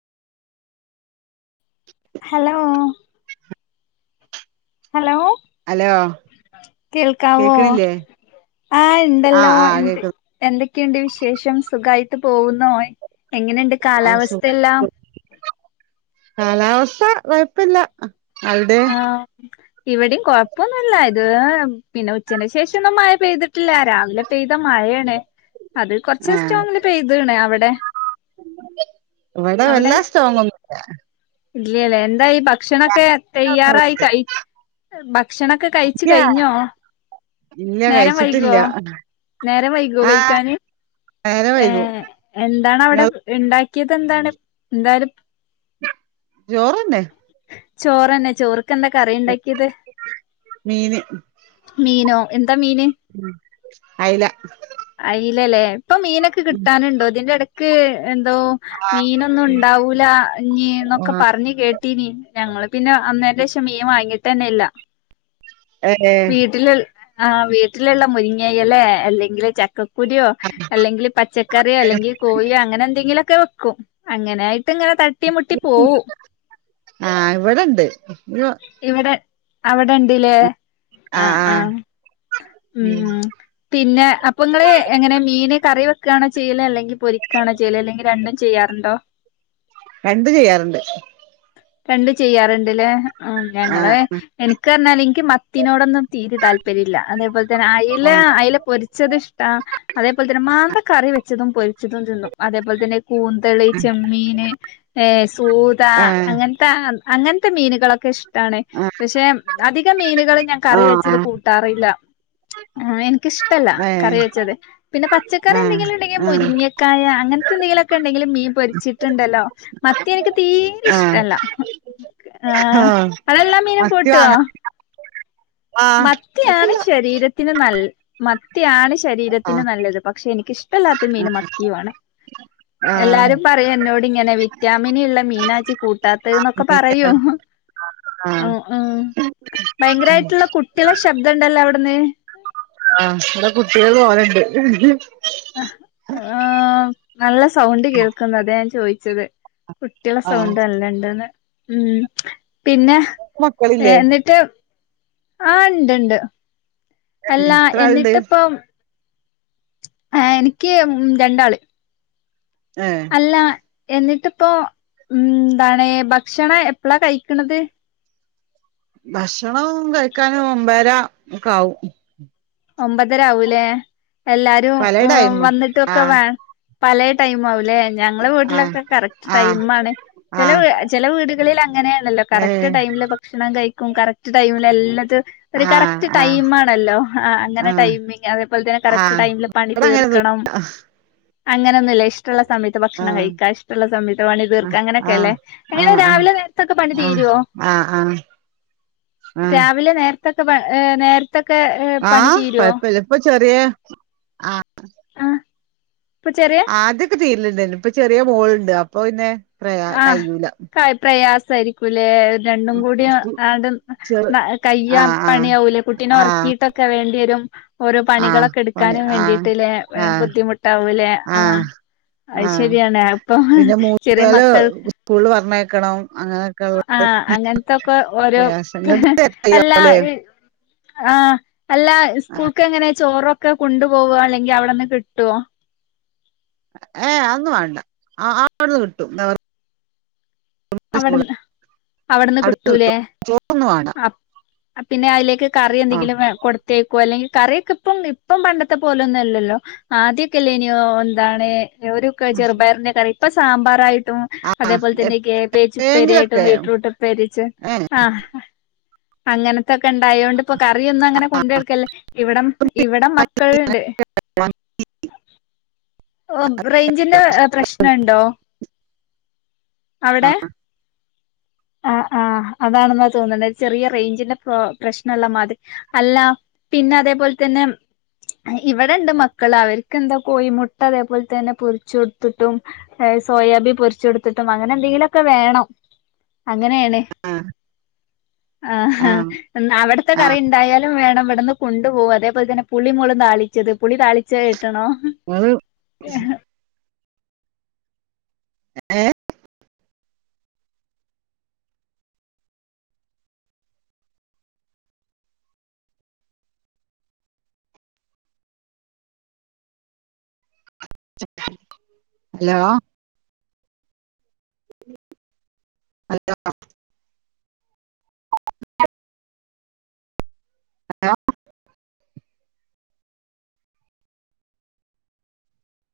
Hello hello hello കേൾക്കാവോ കേക്കണില്ലേ ആഹ് ഇണ്ടല്ലോ ആഹ് ആഹ് ഇണ്ട് കേക്കുന്നു എന്ത ക്കൊയുണ്ട് വിശേഷം സുഖവായിട്ട് പോകുന്നോ എങ്ങനെയിണ്ട് ആ സു കാലാവസ്ഥ എല്ലാം കാലാവസ്ഥ കോഴപ്പില്ല ആഹ് ഇവിടെയും കൊഴപ്പൊന്നുവില്ല ഇത് പിന്നെ ഉച്ചേന് ശേഷം ഒന്ന് മഴ പെയ്തിട്ടില്ല രാവിലെ പെയ്ത മഴയാണ് അത് കൊറച്ച് സ്റ്റോങ്ങിൽ പെയ്ത്ണ് അവിടെ [inaudible] ഇവിട എല്ലാ സ്റ്റോങ്ങും [inaudible] ഇല്ലല്ല എന്തായി ഭ ഭക്ഷണൊക്കെ തയ്യാറായി കയി ഭക്ഷണൊക്കെ കയിച്ചു ഇല്ല കഴിഞ്ഞോ ഇല്ല നേരം വൈകുവോ കഴിച്ചിട്ടില്ല നേരം വൈകുവോ ആഹ് കയിക്കന് നേരം വൈകും ഏഹ് എന്താണ് അവിടെ ഇങ്ങള് ഉണ്ടാ ക്കിത് എന്താണ് എന്താന്ന് ചോറന്നെ ചോറന്നെ ചോറ് ക്കെന്താ കറി ഉണ്ടാക്കിയത് മീന് മീനോ താ മീന് അയില അയിലല്ലേ ഇപ്പ മീനൊക്കെ കിട്ടാനുണ്ടോതിന്റെ ഇടക്ക് നക് എന്തോ മീനൊന്നും ഉണ്ടാവൂല ഇീ എന്നൊക്കെ ആഹ് പറഞ്ഞഞ് കേട്ടീന ഞങ്ങള് പിന്നെ അന്നേര ശശം മീൻ വാങ്ങിട്ട് തനല്ല ഏഹ് വീട്ടില ആഹ് വീട്ടിലുള്ള മുരിങ്ങയ്യലെ അല്ലെങ്കില് ചക്ക പുരിയോ അല്ലെങ്കിൽ പച്ചകറിയോ അല്ലെങ്കിൽ കോഴിയോ അങ്ങനെ എന്തെങ്കിലും ഒക്കെ വെക്കും അങ്ങനെ ഇ ഇങ്ങനെ തട്ടി മുട്ടി പോൂ ആഹ് ഇവിടെണ്ട് ആഹ് ഇവിടെ അവിടെ ഉണ്ട് ല്ലേ ആ ആഹ് ആഹ ഉ ഉം പിന്നെ അപ്പൊ നിങ്ങള്െ എങ്ങനെ മീന് കറി വെ ക്കാണ് ചെയ്യേ അല്ലെങ്കിൽ പൊരിക്കണ ചെയ്യാ അല്ലെങ്കിൽ രണ്ടും ചെയ്യാറുണ്ടോ രണ്ട് ചെയ്യാറുണ്ട് രണ്ട് ചെയ്യാറുണ്ട്ല്ലേ ആ ഞങ്ങള് ആഹ് എനക്ക് പറഞ്ഞാലെ മത്തിനോടൊന്നും തീതി താല്പര്യമില്ല അതേപോലെ തന്നെ അയല ആഹ് അയലെ പൊരിച്ചത് ഇഷ്ട അതേപോലെ തന്നെ മാന്ത കറി വെച്ചതും പൊരിച്ചതും അിതം ന്നും അതേപോലെ തന്നെ കൂന്തളി ചെമ്മീന് ഏ സൂത ആഹ് അങ്ങൻത്ത അങ്ങനത്തെ മീനുകളൊ ക്കെ ഇഷ് ടാണ് ആഹ് പക്ഷെ അധികം മീനുകൾ ഞാൻ കറി വെച്ചത് ആഹ് കൂട്ടാറില്ല ആഹ് എനിക്ക്ഷ് ട്ടല്ല ഏഹ് കറി വെച്ചത് പിന്നെ പച്ചക്കറി ആഹ് എന്തെങ്കിലും ഉണ്ടെങ്കിൽ ആഹ് മുരിങ്ങക്കായ അങ്ങൻ ത്തെ എന്തെങ്കിലു ഒക്കെ ഉണ്ടെങ്കിലും മീൻ പൊരിച്ചിട്ടുണ്ടല്ലോ മത്തി എനിക്ക് തീരെ ആഹ് ഇഷ്ടല്ല ആ ആഹ് അതെല്ലാം മീനും മത്തി കൂട്ടോ വാങ്ങ ആഹ് മത്തിയാണ് കൊഴപ്പില്ല ശരീരത്തിന് നല്ല മത്തിയാ ആണ് ഇഷ് ശരീരത്തിന് ആഹ് നല്ലത് പക്ഷെ എനിക്കിഷ്ടമല്ലാത്ത മീൻ മത്തിയുമാണ്. ആഹ് എല്ലാവരും പറയും എന്നോട് ഇങ്ങനെ വിറ്റാമിൻ ഉള്ള മീനാ കിട്ടാത്തത് എന്നൊക്കെ പറയും ആഹ് ഭയങ്കരായിട്ടുള്ള കു ട്ട്യളെ ശബ്ദുണ്ടല്ലോ അവിടെന്ന് കൊറേണ്ട് അ ആം നല്ല സൗണ്ട് കേൾക്കുന്ന് അതെ ഞാൻ ചോതിച്ചത് കുട്ടികളുടെ ആഹ് സൗണ്ട് നല്ലണ്ട്ന്ന് ഉം പിന്നെ മക്കളില്ലേ എന്നിട്ട് ആ ഉണ്ട് ഉണ്ട് അല്ല എത്ര ആളുണ്ട് എന്നിട്ട് ഇപ്പം ആ എനിക്ക് രണ്ടാൾ ഏഹ് അല്ലാ എന്നിട്ടിപ്പോ ഉം ന്താണ് ഭക്ഷണം എപ്പളാ കഴിക്ക്ണത് ഭക്ഷണം കഴിക്കാൻ ഒമ്പേര ഒക്ക ആവും. ഒമ്പതര ആവൂലേ എല്ലാവരും പല ടൈമ് വന്നിട്ടൊക്കെ ആഹ് വേ പലേ ടൈമാവു ല്ലേ ഞങ്ങള ആഹ് വീട്ടിലൊക്കെ കറക്റ്റ് ആഹ് ടൈംമ്മാണ് ആഹ് ചെലെവീ ചെലെ വീടുകളിലങ്ങനെയാണല്ലോ കറക്റ്റ് ഏഹ് ടൈമില് ഭക്ഷണം കഴി ക്കും കക്ട് ടൈമില് എല്ലാത് ഒരു ആഹ് കറക്റ്റ് ആഹ് ടൈമ്മാണല്ലോ ആ അങ്ങനെ ആഹ് ടൈമിങ് അതേപോലെ തന്നെ കറക്റ്റ് ആഹ് ടൈമില് പണി ഇവിടെ അങ്ങനൊന്നും തീർക്കണം അങ്ങനെയൊന്നുമില്ല ഇഷ്ടമുള്ള സമയത്ത് ഭക്ഷണം ആഹ് കഴിക്ക ഇഷ്ടമുള്ള സമയത്ത് പണി തീർക്കാ ആഹ് അങ്ങനെയൊക്കെല്ലേ ആഹ് എങ്ങനെ ആഹ് രാവിലെ നേരത്തൊക്കെ പണി ആഹ് തീരുവോ ആഹ് ആഹ് ആഹ് രാവിലെ നേര് [unintelligible] ഏ നേര്ത്തൊക്കെ ആ കൊഴ്പ്പല്ല ഇപ്പൊ ചെറിയേ ആ ആ ഇപ്പൊ ചെറിയ ചെയുന്നുണ്ട് ഇപ്പോ ചെറിയ മോളുണ്ട് അപ്പൊ പിന്നെ പ്രയാ ആ [inaudible] കയ്യൂല പ്രയാസ സരിക്കുലേ രണ്ടും കൂടി അ സ്കൂ ആണ്ട് ചെറ് ആ കയ്യാൻ ആ പണിയാവൂലെ കുട്ടീനെ ആ ഉറക്കിട്ടൊക്കെ വേണ്ടി കം ഓരോ ആ പണികളൊക്കെ പണി എടുക്കാനും ആ വേണ്ടിയിട്ടില്ലേ ആ ബുദ്ധിമുട്ടാവുലേ ആ അത് ആ ശരിയാണ് അ ഇപ്പം ചെറിയ മ [unintelligible] സ്കൂള് ല് പറഞ്ഞയ ക്കണം ആഹ് അങ്ങനത്തൊക്കെ ഓരോ പ്രയാസം നിങ്ങൾക്ക് അല്ലാ അറിയാവൂലേ ഇ ആഹ് അല്ല സ്കൂൾക്ക് എങ്ങനെ ചോറൊ ക്കെ കുണ്ടു പോവോ അല്ലെങ്കിൽ അവിടെന്ന് കിട്ടുവോ ഏ അ ഒന്നും വാണ്ട അവിടുന്ന് കിട്ടും [unintelligible] സ്കൂൾ അവിടെന്ന് അവിടുന്ന് കിട്ടൂല്ലേ ഒന്നും വേണ്ട അ പിന്നെ അയിലേക്ക് കറി ആ എന്തെങ്കിലും കൊടുത്തയക്കോ അല്ലെങ്കിൽ കറിയൊക്കെ ഇപ്പം ഇപ്പം പണ്ടത്തെ പോലൊന്നുംല്ലല്ലോ ആദ്യൊക്കെല്ലേനിയോ എന്താണ് യൊരു ക ചെറുപയറനെ കറി ഇപ്പൊ സാമ്പാറായി ട്ടും അതേപോൽ തന്നെ കേബേ ജപ്പേരിയായിട്ടും എപ്പോഴെങ്കിലൊക്കെ ബീട്രൂട്ട്പ്പേര്യച്ച് ഏ ആ അങ്ങന ത്തൊക്കെ ഇണ്ടായോണ്ട് ഇപ്പോ കറ്യൊന്നും അങ്ങനെ കൊണ്ട് [unintelligible] ഇവിടം ഇവിടം മക്കൾ ഇണ്ട് ഓ റേഞ്ചിന്റെ പ്രശ്നണ്ടോ ആ അവിടെ ആ ആ അതാണ് ന്നാ തോന്ന്ണ ചെറിയ റേഞ്ചിന്റെ പ്രോ പ്രശ്ന ള്ള മാതിരി അല്ല പിന്നെ അതേപോലെ തന്നെ ഇവിടെണ്ട് മക്കള് അവര്ക്ക് എന്താ കോഴിമുട്ട അതേപോലെ തന്നെ പൊരിച്ച് കൊടുത്തിട്ടും ഏ സോയാബി പൊരിച്ച് കൊടുത്തിട്ടും അങ്ങനെ എന്തെങ്കിലു ഒക്കെ വേണം അങ്ങനേണ് ആ ആഹ് ആ ഹാ അവിടുത്തെ ആ കറി ഉണ്ടായാലും വേണം ഇവട്ന്ന് കൊണ്ടു പോവ അതേപോലെ തന്നെ പുളിം മൊളും താളിച്ചത് പുളി താളിച്ചെത് കേട്ട്ണോ നിങ്ങള് ഏ ഹലോ ഹലോ ഹലോ